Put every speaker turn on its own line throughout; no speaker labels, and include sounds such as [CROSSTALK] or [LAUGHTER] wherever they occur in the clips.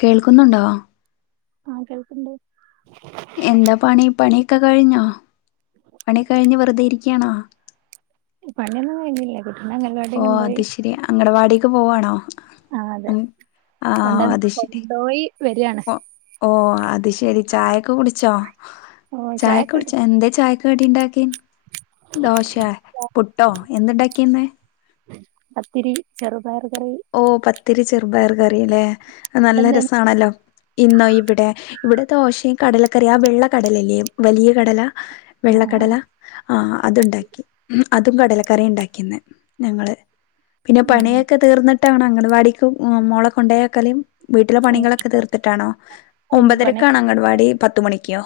കേൾക്കുന്നുണ്ടോ
ആഹ് കേൾക്കണ്ട്
എന്താ പണി പണിയൊക്കെ കഴിഞ്ഞോ പണിയൊക്കെ കഴിഞ്ഞു വെറുതെ ഇരിക്കണാ
പണ്യൊന്നും കഴിഞ്ഞില്ല കുട്ടീനെ അംഗൽവാടി
ഓ
കൊണ്ടോയി
അത് ശരി അംഗണടവാടിക്ക് പോവാണോ
ആഹ് അതെ കൊണ്ട
ആഹ് അത് ശരി
കൊണ്ടോയി വരാണ്
ഓ അത് ശരി ചായൊക്കെ കുടിച്ചോ
ഓഹ്
ചായ
ചായൊക്കെ
കുടിച്ച
കുടിച്ചോ
എന്ത ചായ കടിണ്ടാക്കി ദോശേ പുട്ടോ എന്തെണ്ടാക്കിന്ന്
പത്തിരി ചെറുപയർ കറി
ഓ പത്തിരി ചെറുപയർ കറില്ലേ അത് നല്ല
അവിടെന്തേനു
രസമാണല്ലോ ഇന്നോ ഇവിടെ ഇവിടെ ദോശയും കടലക്കറിയാ ആ വെള്ള കടലല്ലേ വലിയ കടല വെള്ളകടല
ആഹ്
ആ അത്ണ്ടാക്കി പുട്ടും കടലക്കറി ഉണ്ടാക്കിന്ന് ഞങ്ങൾ പിന്നെ
ആഹ്
പണിയൊക്കെ തീർന്നിട്ട് അങ്കണവാടീക്ക് മോളെ കൊണ്ടയാക്കലും വീട്ടിലെ
ആഹ്
പണികളൊക്കെ തീർത്തിട്ടാണോ
കഴിഞ്ഞു
ഒമ്പതരക്ക
പണി
ആണോ അങ്കടവാടി പത്തുമണിക്കോ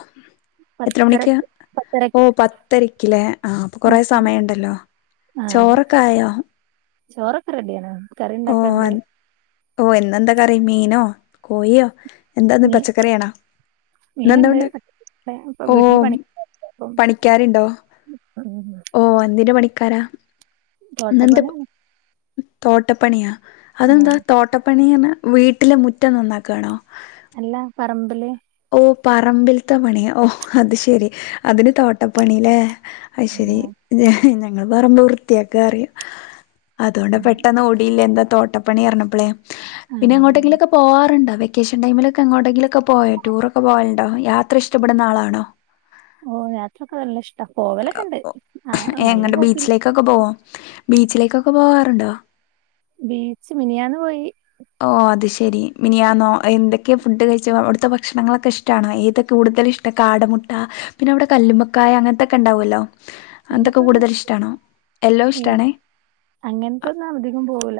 പത്തരക്ക്
ഓ
പത്തരക്ക്
പത്തരക്കല്ലേ ആഹ് അപ്പൊ
ഉം
കൊറെ സമയം ഉണ്ടല്ലോ
ആഹ് അതെ
ചോറൊക്കായോ
ചോറൊക്കെ റെഡിയണ്
ഓ ഓ എന്നെന്താ കറി മീനോ കോഴിയോ എന്താന്ന്
മീ
പച്ചക്കറിയണോ ഇ എന്താ
മീന്ണ്ട്
ഉണ്ടാക്കി
ഇപ്പൊ വീട്ടില് പണി അപ്പം
പണിക്കാരുണ്ടോ
ഉം
ഓ എന്തിന്റെ പണിക്കാരാ
തോട്ടപ്പണി
തോട്ടപ്പണിയ അതെന്താ തോട്ടപ്പണിയോ വീട്ടിലെ മുറ്റം നന്നാക്കണോ
അല്ല പറമ്പില്
ഓ പറമ്പിൽത്തെ പണിയ ഓ അത് ശെരി അതിന് തോട്ടപ്പണില്ലേ അ ശരി
ആഹ്
ഞങ്ങള് പറമ്പ് വൃത്തിയാക്ക പറയും അതുകൊണ്ട് പെട്ടെന്ന് ഓടില്ലേ എന്താ തോട്ടപ്പണി ഇറഞ്ഞപ്പളേ പിന്നെ
ആഹ്
അങ്ങോട്ടെങ്കിലൊക്കെ പോകാറുണ്ടോ വെ വെക്കേഷൻ ടൈമിലൊക്കെ എങ്ങോട്ടെങ്കിലൊക്കെ പോയ ടൂർ ഒക്കെ പോയുണ്ടോ യാത്ര ഇഷ്ടപ്പെടുന്ന ആളാണോ
ഓ യാത്രൊക്കെ നല്ല ഇഷ്ടാ പോവലൊക്കെ ഉണ്ട് ആ നല്ല
എങ്ങട്ട
പോക്കില്
ബീച്ചിലേക്കൊക്കെ പോവാ ബീച്ചിലേക്ക് എക്കൊക്കെ പോകാറുണ്ടോ
ബീച്ച് മിനിയാന്ന് പോയി
ഓ അത് ശരി ഇനിയാ നോ എന്തൊക്കെയെ ഫുഡ് കഴിച്ച അവിടുത്തെ ഭക്ഷണങ്ങളൊക്കെ ഇഷ്ടണോ ഏതാ കൂടു കൂടുതല് ഇഷ്ടം കാടമുട്ട പിന്നെ അവിടെ കല്ലുമക്കായ അങ്ങനത്തൊക്കെ ഉണ്ടാവുമല്ലോ എന്തൊക്കെ
അങ്ങനത്തൊന്നും
കൂടുതൽ ഇഷ്ടാണോ എല്ലോ
ഏ
ഇഷ്ട്ടാണേ
അങ്ങനത്തൊന്നും അധികം പോവൂല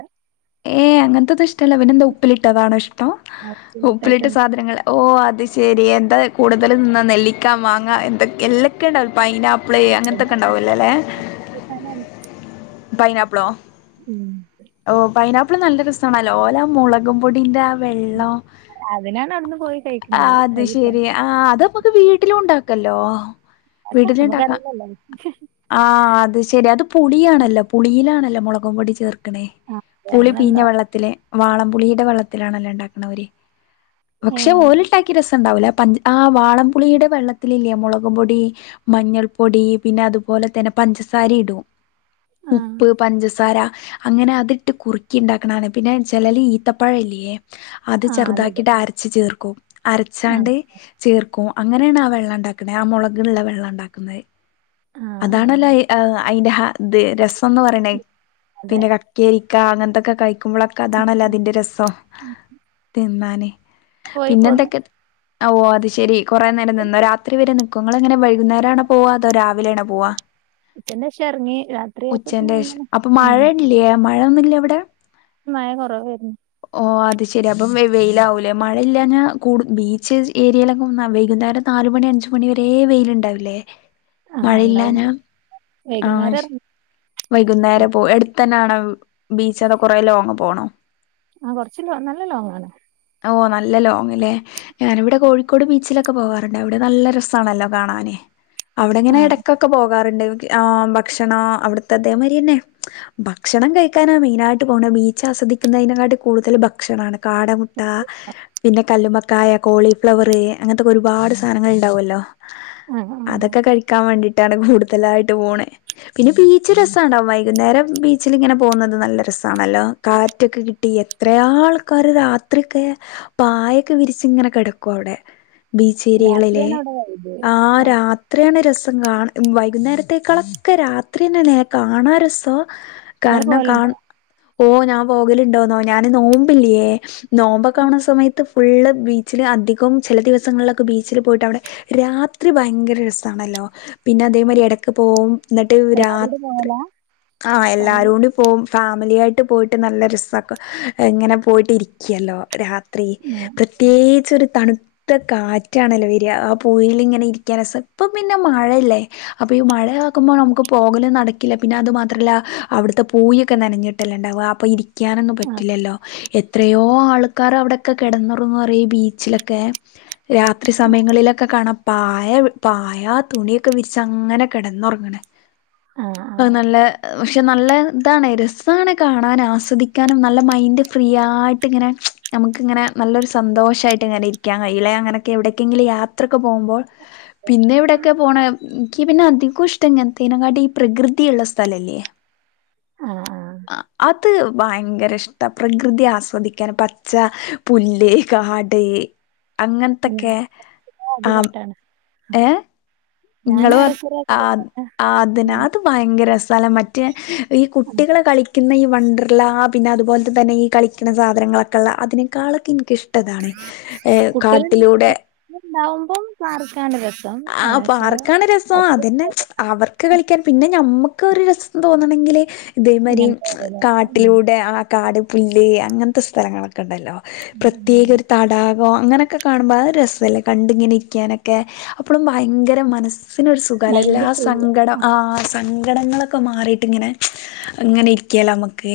ഏ അങ്ങനത്തെത് ഇഷ്ടമല്ലോ അവനെന്താ ഉപ്പിലിട്ടതാണോ ഇഷ്ടം ഉപ്പിലിട്ട്
ആയിട്ടാണ്
സാധനങ്ങ ഓ അത ശരി എന്താ കൂടുതൽ തിന്ന നെല്ലിക്കാ മാങ്ങാ എന്തൊ എല്ലൊക്കെയ ഉണ്ടാവും പൈനാപ്പി പ്പ്ളേ അങ്ങൻത്തൊക്കെ ണ്ടാവല്ലേല്ലേ പൈനാപ്പിളോ
ഉം
പൈനാപ്പിൾ നല്ല രസാണല്ലോ ഓലെ ആ മൊളകും പൊടീൻ്റെ വെള്ളം
അതിനാണ് അവിടുന്ന് പോയി
ആ
കഴിക്കണത്
അത് ശെരി ആ അ അത് ത് വീട്ടിലും ണ്ടാക്കല്ലോ
അതൊക്കെ
വീട്ടിലുണ്ടാക്ക
നമുക്കറിയില്ലല്ലോ
ആ അത് ശെരി അത് പുളിയാണല്ലോ പുളിയിലാണല്ലോ മൊളകും പൊടി ചേർക്ക്ണേ
ആ അതെ
പുളി
അങ്ങനെ
പീഞ്ഞ
എന്തോ
വെള്ളത്തില് വാളംപുളിയുടെ വെള്ളത്തിലാണല്ലോ ണ്ടാക്കണ ഓല്
ഏ
പക്ഷെ ഓല്ണ്ടാക്കി രസം ണ്ടാവൂല ആ വാളംപുളിയുടെ വെള്ളത്തിലില്ലേ മൊളകുംപൊടി മഞ്ഞൾ പൊടി പിന്നെ അതുപോലെ തന്നെ പഞ്ചസാര ഇടും
ആ
ഉപ്പ്, പഞ്ചസാര അങ്ങനെ അത് ട്ട് കുറുക്കി ഉണ്ടാക്കണാണ് പിന്നെ ചെലോല് ഈത്തപ്പഴല്ലേ അത്
ആ അതെതെ
ചെറുതാക്കിയിട്ട് അരച്ചു ചേർക്കും
ആ
അരച്ചാണ്ട് ചേർക്കും അങ്ങനാണ് ആ വെള്ളം ണ്ടാക്കണെ ആ മൊളക്ള്ള വെള്ളം ണ്ടാക്ക്ന്ന
ആ ആ
അതാണല്ലോ അതിന്റെ രസംന്ന് പറയണേ
അതെ
പിന്നെ കക്കേരി ക്ക അങ്ങനത്തൊക്കെ കഴിക്കുമ്പോഴൊക്കെ അതാണല്ലോ അതിന്റെ രസം തിന്നാന്
പോയി
പിന്നെ
പോന്നു
എന്തൊക്കെ ഓ അത് ശെരി കൊറെേ നേരം നിന്നോ രാത്രി വരെ നിക്കോ എങ്ങനെ വൈകുന്നേരാണോ പോവാ അതോ രാവിലെണെ പോവാ
ഉച്ചന്റെ ശേഷം ഇറങ്ങി രാത്രിയായപ്പോത്തിന്
ഉച്ചന്റെഷം
വന്നണ്
അപ്പൊ മഴ
ഉം
ഇല്ലേ മഴൊന്നുല്ല ഇവിടെ
മഴ കൊറവേര്ന്നു
ഓ അത് ശെരി അപ്പം വെയിലാവൂലേ മഴയില്ലാഞ്ഞാ കൂ ബീച്ച് ഏരിയയിലൊക്കെ വൈകുന്നേരം നാ ല് മണി അഞ്ച് മണി വരെ വെയ്ലുണ്ടാവില്ലേ
ആ ഉണ്ടാവും
മഴയില്ലഞ ആ
വൈകുന്നേരം ഇറങ്ങി
വൈകുന്നേര
അതെ
പോ എടുത്തന്നെ ആണ ബീച്ചത കുറെ ലോങ്ങ് പോണോ
ആ കൊറച്ച് ലോ നല്ല ലോങ്ങാണ്
ഓ നല്ല ലോങ് ലെ ഞാനിവിടെ കോഴിക്കോട് ബീച്ച്ലൊ ക്കെ പോവാറ്ണ്ട് അവടെ നല്ല രസാണല്ലോ കാണാന്
ആ
അവിടെങ്ങനെ എടക്കൊക്കെ പോക കാറ്ണ്ട് ആ ഭക്ഷണം അവിടുത്തതേമാതിരെന്നെ ഭക്ഷണം കഴ ക്കാന മെയിനായിട്ട്പോണ ബീച്ച് ആസ്വദിക്കുന്നതിനങ്ങാട്ടി കൂടുതൽ ഭക്ഷണാണ് കാടമുട്ട പിന്നെ കല്ലുമക്കായ, കോളിഫ്ലവർ അങ്ങൻത്തൊക്കെ ഒരുപാട് സാധനങ്ങൾണ്ടാവല്ലോ
ആ ആ
അതൊക്കെ കഴിക്കാൻ വേണ്ടി ട്ടാണ്കൂടുതലായിട്ട് പോണ് പിന്നെ ബീച്ച് രസാണ് വൈകുന്നേരം ബീച്ചിലിങ്ങനെ പോകുന്നത് നല്ല രസാണല്ലോ കാറ്റൊക്കെ കിട്ടി എത്ര ആൾക്കർ രാത്രിക്കെ പായൊക്കെ വിരിച്ച്ങ്ങനെ കെടക്കും അവടെ ബീച്ച് ഏരിയകളിലെ
രാത്രിയാണ് അവിടെ
ആ രാത്രിയാണ് രസ വൈകുന്നേരത്തേക്കാളൊക്കെ രാത്രിന്നെലെ കാണാ രസോ
നിങ്ങള്
കാരണം കാൺ
പോവലുണ്ടോ
ഓ ഞാൻ പോകലുണ്ടോന്നോ ഞാന് നോമ്പില്ലേ നോമ്പൊക്കാവണ സമയത്ത് ഫുള്ള് ബീച്ചിലധികും ചെല ദിവസങ്ങളിലൊക്കെ ബീച്ചില് പോയിട്ട് വടെ രാത്രി ഭയങ്കര രസാണല്ലോ പിന്നെ അതേ മാതിരി എടക്ക് പോകും ന്നിട്ട്
എല്ലാരും
രാത്രി
കൂടെ
ആ
ഫാമിലി
എല്ലാരുടി പോവും ഫാമിലിയാ യിട്ട് പോയിട്ട് നല്ല രസ ഇങ്ങനെ പോയിട്ടിരിക്കല്ലോ രാ ത്രീ
ഉം.
പ്രത്യേകിച്ച് ഒരു തണു ത്ത കാറ്റാണല്ലോ വരിക ആ പൂയിൽിങ്ങനെ ഇരിക്കാന ഇപ്പം പിന്നെ മഴയല്ലേ അപ്പൊ ഈ മഴ ക്കുമ്പോ നമുക്ക് പോകലും നടക്കില്ല പിന്നെ അത് മാത്രല്ല അവിടുത്തെ പൂയിക്കെ നനഞ്ഞിട്ടല്ലേ ണ്ടാവ അപ്പോം ഇരിക്കാനൊന്നും
ആ
പറ്റില്ലല്ലോ എ ത്രയോ ആൾക്കാർ അവിടെക്കെ കെടന്നൊറങ്ങും റിയോ ഈ ബീച്ചിലൊക്കെ രാത്രി
ആ
സമയങ്ങളിലൊക്കെ കാണ പ്പാ പായ തുണിയൊക്കെ വിരിച്ച അങ്ങനെ കെടന്നൊറങ്ണ്
ആ ആ
അത് നല്ല നല്ല താണ് രസാണ് കാണാനും ആസ്വദിക്കാനും നല്ല മൈൻഡ് ഫ്രീ ആയിട്ട്ങ്ങനെ നമുക്ക് ക്ക്ങ്ങനെ നല്ലൊരു സന്തോഷായിട്ട് ങ്ങനെ ഇരിക്കാൻകയ്യുംല്ലേ അങ്ങനൊക്കെ എവിടക്കെങ്കിലും യാത്രൊക്കെ പോകുമ്പോ പിന് പിന്നെവിടൊക്കെ പോണെ ന്ക്ക്പിന്നെ അധികോംഷ്ടം ങ്ങനെത്തേനേം കാട്ടി ഈ പ്രകൃതിള്ള സ്ഥലല്ലേ
ആഹ്, ആഹ്.
അ അത് ഭയങ്കര ഇഷ്ടാ പ്രകൃതി ആസ്വദിക്കാൻ പച്ച പുല്ല് കാട് ത്ത്
ഞാൻ
അങ്ങനത്തൊക്കെ ആ
ആദ്യവട്ടാണ്
ഏ
ഞാൻ
ങ്ങള്പ
ഏറെക്കുറെ
ആ
അതില്
ആ അതെന്നെ
ഉം
അത് ഭയങ്കരെരസാലെ, മറ്റ ഈ
ഉം
കുട്ടികള് കളിക്കുന്ന ഈ വണ്ടർല്ല പിന്നത്പോലെത്തെ തന്നെ ഈ കളിക്ക്ണെ സാധനങ്ങളൊക്കെള്ള അതിനേക്കാളൊക്കെ ഇൻക്കിഷ് ട്ടതാണ് ഏ
കുട്ടികള്
കാട്ടിലൂടെ
ഉണ്ടാവുമ്പം പാർക്കാണ് രസം
ആ
ഏ, പക്ഷെ
പാർക്കാണ് രസം
ഒറ്റ
അതന്നെ അവർക്ക് കളിക്കാൻ പിന്നെ ഞമ്മക്കൊരു രസം തോന്നണെങ്കില് ഇതേമാതിരി
ഇങ്ങനത്തെ ഓരോന്ന് കാണാം ഉം
കാട്ടിലൂടെ ആ കാട്, പുല്ല്, അങ്ങനത്തെ സ്ഥലങ്ങളൊക്കെണ്ടല്ലോ
ഉം
പ്രത്യേക
ഉം
ഒരു തടാ [UNINTELLIGIBLE] അങ്ങനെയൊക്കെ കാണുമ്പൊ അ രസല്ലേ കണ്ടിങ്ങനെ ഇരിക്കാനൊക്കെ അപ്പഴും ഭയങ്കര മനസ്സ് സ്സിനൊരു സുഖാല്ലേ എല്ലാ
മൈൻഡ് ഫ്രീ
സങ്കടം ആ സങ്കടങ്ങളൊ ക്കമാറീട്ട്ങ്ങനെ അങ്ങനെ ഇരിക്കാല്ലോ നമ്മക്ക്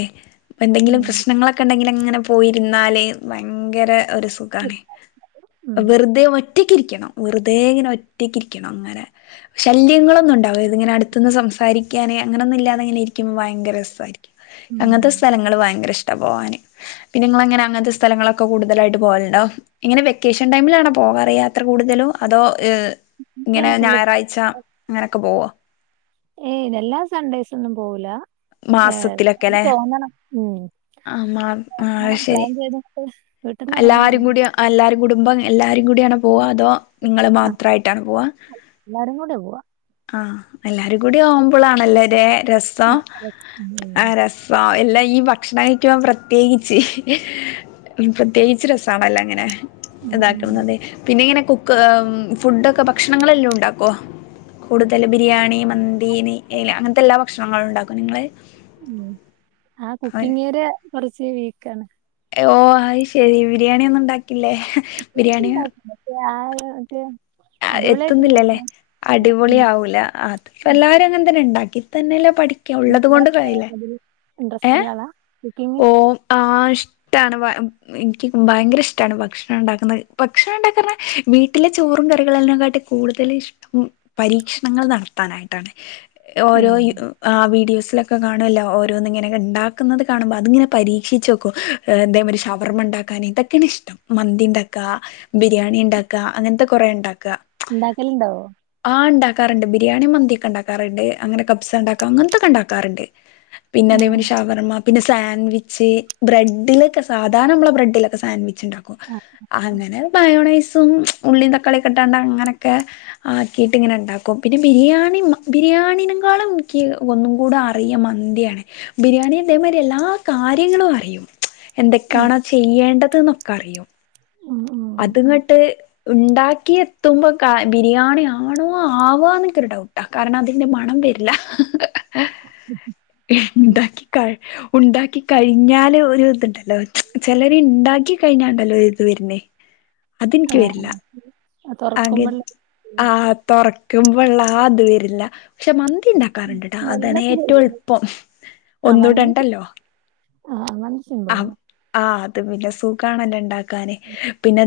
പ്പെന്തെങ്കിലും
ഉം
പ്രശ്നങ്ങളൊക്കെ ണ്ടെങ്കിലെ ഇങ്ങനെ പോയിരുന്നല് ഭയങ്കര ഒരു സുഖാണ്
ഉം
വെറുതെ വ ഒറ്റക്കിരിക്കണം വെറുതേങ്ങനെ ഒറ്റക്കിരിക്കണം അങ്ങനെ ശല്യങ്ങളൊന്നുംണ്ടാവര്ത് ഇങ്ങനെ അട്ത്ത്ന്ന് സംസാരിക്ക ന്ക്കാണെ അങ്ങനൊന്നും ല്ലാതെങ്ങനെരിക്കുമ്പോ ഭയങ്കര രസായിരിക്കും
ഉം
അങ്ങൻത്തെ സ്ഥലങ്ങള് ഭയങ്കരഷ്ട പോവിന് പിന്നെങ്ങളെങ്ങനെ അങ്ങനെത്തസ്ഥലങ്ങളൊക്കെ കൂടുതലായിട്ട് പോവലിണ്ടോ ഇങ്ങനെ വെക്കേഷൻ ടൈമിലാണ് പോകാറിയാ ത്ര കൂടുതലും അതോ ഏ ഇങ്ങനെ
ഇയ്യാണ് ഫുള്ള്
ഞായറാഴ്ച്ച അങ്ങനൊക്കെ പോവോ.
ഏ ഇതെല്ലാ സൺഡേയ്സൊന്നും പോവൂല ഏർ അത് തോന്നണം ഉം.
ആ മ് അ് ശെരി
പ്ലാൻ ചെയ്തിട്ട് വീട്ടിന്ന് എറങ്ങണം
എല്ലാരും കൂടി എല്ലാരും കുടുംബം എല്ലാരും കൂടിയാണോ പോവാ അതോ നിങ്ങള് മാത്രായിട്ടാണോ പോവാ
എല്ലാരും കൂടെ പോവാ
ആഹ് എല്ലാരും കൂടി ആവുമ്പോളാണല്ലൊരെ രസം
ഉം
അ രസം എല്ലാ ഈ ഭക്ഷണം ക്കും പ്രത്യേകിച്ച് പ്രത്യേകിച്ച് രസാണല്ലോ അങ്ങനെ
ഉം ഉം
താക്കണം അതെ പിന്നെങ്ങനെ കുക്ക് എമ് ഫുഡൊക്കെ ഭക്ഷണങ്ങളെല്ലോംണ്ടാക്കോ. കൂടുതല് ബിരിയാണി, മന്തി, നെയ്യ് എല്ല അങ്ങനത്തെ എല്ലാ ഭക്ഷണങ്ങളും ണ്ടാക്കോ നിങ്ങള്.
ഉം ആ കുക്കിങ്ങേരിയ കൊറച്ച് വീക്കാണ്.
എ ഓ അ്ശെരി, ബിരിയാണി, ഒന്നും, ഉണ്ടാക്കില്ലേ, ബിരിയാണി
ഉണ്ടാക്കും പക്ഷെ ആ മറ്റേ
അ
അടിപൊളിയായിട്ട് ഉണ്ടാക്കത്തില്ല
എത്തുന്നില്ലലെ
ഉം
അടിപൊളിആവൂല അതിപ്പോ എല്ലാരും അങ്ങനെതന്നെ ണ്ടാക് ക്കിതെന്നെല്ലെ പഠിക്ക ഉള്ളത് കൊണ്ട് കയിലേ
ഇൻട്രസ്റ്റ്ള്ളാള
ഓ ആ ഇഷ്ട്ടാണ് വ എം മ്മ് ഇൻക്ക് ഭയങ്കെരഷ്ട്ടാണ് ഭക്ഷണം ഉണ്ടാക്കുന്നത് ഭക്ഷണണ്ടാക്കാറ്ഞ്ഞാ വീട്ടിലെ ചോറും കറികളെല്ലാം കാട്ടി കൂടുതെലിഷ്ട്ടം പരീക്ഷണങ്ങള് നടത്താനായിട്ടാണ്. ഓരോ
ഏഹ്.
ഇ ആ വീഡിയോസിലൊക്കെ കാണൊല്ലോ ഓരോനിങ്ങനെക്കെ ണ്ടാക്കുന്നത് കാണുമ്പോ അതിങ്ങനെ പരീക്ഷിച്ചോക്കും എന്തേ ഒരു ഷവർമണ്ടാക്കാന് ഇതൊക്കെണ് ഇഷ്ട്ടം മന്തിണ്ടാക്ക ബിരിയാണിണ്ടാക്ക അങ്ങനത്തെ കൊറെണ്ടാക്ക
ണ്ടാക്കല്ണ്ടോ
ക്കാറുണ്ട് ബിരിയാണിം മന്തിയൊക്കെണ്ടാക്കാറ്ണ്ട് അങ്ങനെ കബ്സണ്ടാക്കും അങ്ങനത്തെക്കെണ്ടാക്കാറുണ്ട് പിന്നെ
ഉം
അതേമാരി ഷവർമ്മ പിന്നെ സാൻവിച്ച് ബ്രെഡിലൊക്കെ സാധാരണമളെ ബ്രെഡിലൊക്കെ സാൻവിച്ച് ച്ച്ണ്ടാക്കും
ആ
അങ്ങനെ മയോണൈസ് [UNINTELLIGIBLE] ഉള്ളീം തക്കാളിഒക്കെട്ടാണ്ടങ്ങനെക്കെ ആക്കിട്ട്ങ്ങനെ ണ്ടാക്കും പിന്നെ ബിരിയാണി മ ബിരിയാ ബിരിയാണിനെക്കാളും നിക്ക് ഒന്നും കൂടെ അറിയ മന്തിയാണ് ബിരിയാണി തേമാരി എല്ലാ കാര്യങ്ങളും അറിയും
ഉം
എന്തക്കാണ് ചെയ്യേണ്ടത് ന്നൊക്കറിയും
ഉം ഉം
അത്ങ്ങട്ട് ണ്ടാക്കി എത്തുമ്പോക്കാ ബിരിയാണിയാണോ ആവാന്ന് ൻകൊര് ഡൌട്ടാ കാരണം അതിന്റെ മണം വരില്ല
ഉം.
ഇണ്ടാക്കികഴി ഉണ്ടാക്കി കഴിഞ്ഞാല് ഒരു ഇതുണ്ടല്ലോ ചിലര് ഇണ്ടാക്കി കഴിഞ്ഞാണ്ടല്ലോ ഒരു ഇത് വര്ന്ന് അതെനിക്ക്
ആ
വരില്ല അ
തുറക്കുമ്പള്ള
ആ തുറക്ക കുമ്പള്ള ആത് വരില്ല പക്ഷെ മ ഉണ്ടാക്കാറുണ്ട്ട്ടാ. അതാണ്
സ്മെല്ലൊക്കെ
ഏറ്റവും എളുപ്പം ഒന്നൂടണ്ടല്ലോ
ആഹ അങ്ങന സിമ്പളാണ്.
അത് പിന്നെ സൂക്കാണല്ല ഇണ്ടാക്കാന് [UNINTELLIGIBLE]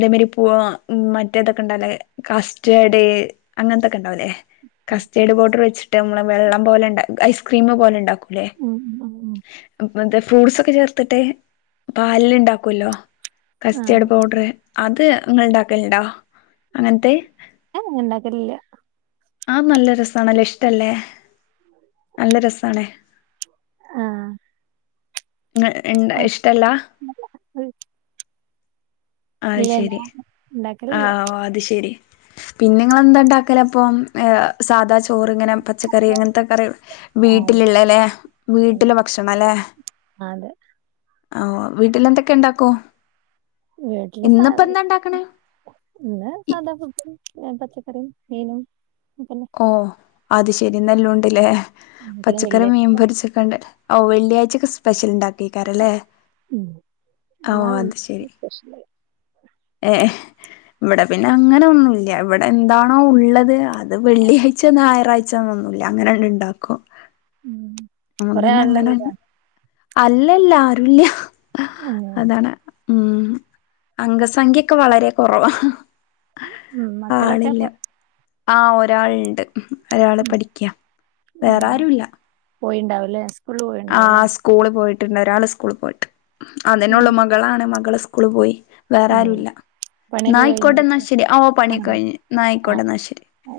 മറ്റേതൊക്കെ ഉണ്ടേ കസ്റ്റഡ് അങ്ങനൊ ണ്ടല്ലേ. കസ്റ്റേഡ് പൗട്ടർ വെച്ചിട്ട് നമ്മള് വെള്ളം പോലെ ഉണ്ട ഐസ്ക്രീം പോലെണ്ടാക്കും. ല്ലേ.
ഉം ഉം ഉം
ഫ്രൂട്ട്സ്ക്കെ ചേർത്തിട്ട് പാലില് ഉണ്ടാക്കല്ലോ.
ആ
കസ്റ്റഡ പൗഡറ് അത് നിങ്ങ ഉണ്ടാക്കലുണ്ടോ. അങ്ങനത്തെ
ഹ ഉണ്ടാക്കലില്ല.
ആ നല്ല രസണല്ലോ ഇഷ്ടല്ലേ നല്ല രസാണേ.
ആ
എന്ത
ആ,
ഇഷ്ടല്ലാ അത്
ഇല്ല ഇല്ല
ശരി ആ
ഉണ്ടാക്കലില്ല
ഓ അത് ശെരി. പിന്നെ ങ്ങെളെന്താ ഉണ്ടാക്കല അപ്പം. സാദാ ചോറി ഇങ്ങനെ പച്ചക്കറി ഇങ്ങനത്തെ കറി
ആ
വീട്ടിലുള്ളല്ലേ, വീട്ടിലെ ഭക്ഷണം അല്ലെ.
അ അതെ
വീട്ടിൽ എന്തൊക്കെ ഇണ്ടാക്കോം.
വിട്ടില് സാ
ഇ-
സാധാ ഫുഡ്. പച്ചക്കറി മീനും. പിന്നെ
ഓ അത് ശരിന്നല്ലണ്ടില്ലേ
പിന്നെ
പച്ചക്കറി
വെള്ളി
മീൻ പൊരിച്ചക്കണ്ട്. ഓ വെള്ളിയായിച്ചക്കെ സ്പെഷൽണ്ടാ ട്ടീ കാരല്ലേ
ഉം
ഓ
എല്ലാ
അത് ശരി.
വെള്ളിയാഴ്ചയും സ്പെഷ്യല്
ഏ ഇവിടെ പിന്നെ അങ്ങനെ ഒന്നുമല്ല ഇവിടെ എന്താണോ ഉള്ളത് അത് വെള്ളിയാഴ്ച ഞായറാഴ്ചന്നൊന്നൂല്ല അങ്ങനെ ഉണ്ടാക്കും.
[INAUDIBLE]
നമുക്ക്
കൊറേ
പിന്നെ
ആളുള്ള
അങ്ങനെ
വീടാ
അല്ലല്ല ആരുല്ല
ഏഹ്
അതാണ് ഉം അംഗസംഖ്യക്കെ വളരെ കുറവാ.
ഉം മക്കളൊക്കെ
ആ ഒരാൾണ്ട് ഒരാള്
ഉം.
പഠിക്ക വേറെ
ആഹ്
ആരുല്ല.
പോയിണ്ടാവുംല്ലേ. സ്കൂളിൽ
ആ
പോയിണ്ടാവുംല്ലേ
സ്കൂള് പോയിട്ടുണ്ട് ഒരാള് സ്കൂള പോയിട്ട് അതന്നെ
ഉം
ഉള്ള മകളാണ് മകള് സകൂള് പോയി വേറെ
ഉം
ആരുല്ല.
പണിയൊക്കെ
ന്നായിക്കോട്ടെ എന്നാ
കഴിഞ്ഞിരിക്ക
ശരി. ഓ
ആഹ്
പണിക്കഴിഞ്ഞു നായിക്കോട്ടെ എന്നാ ശരി.
ആഹ്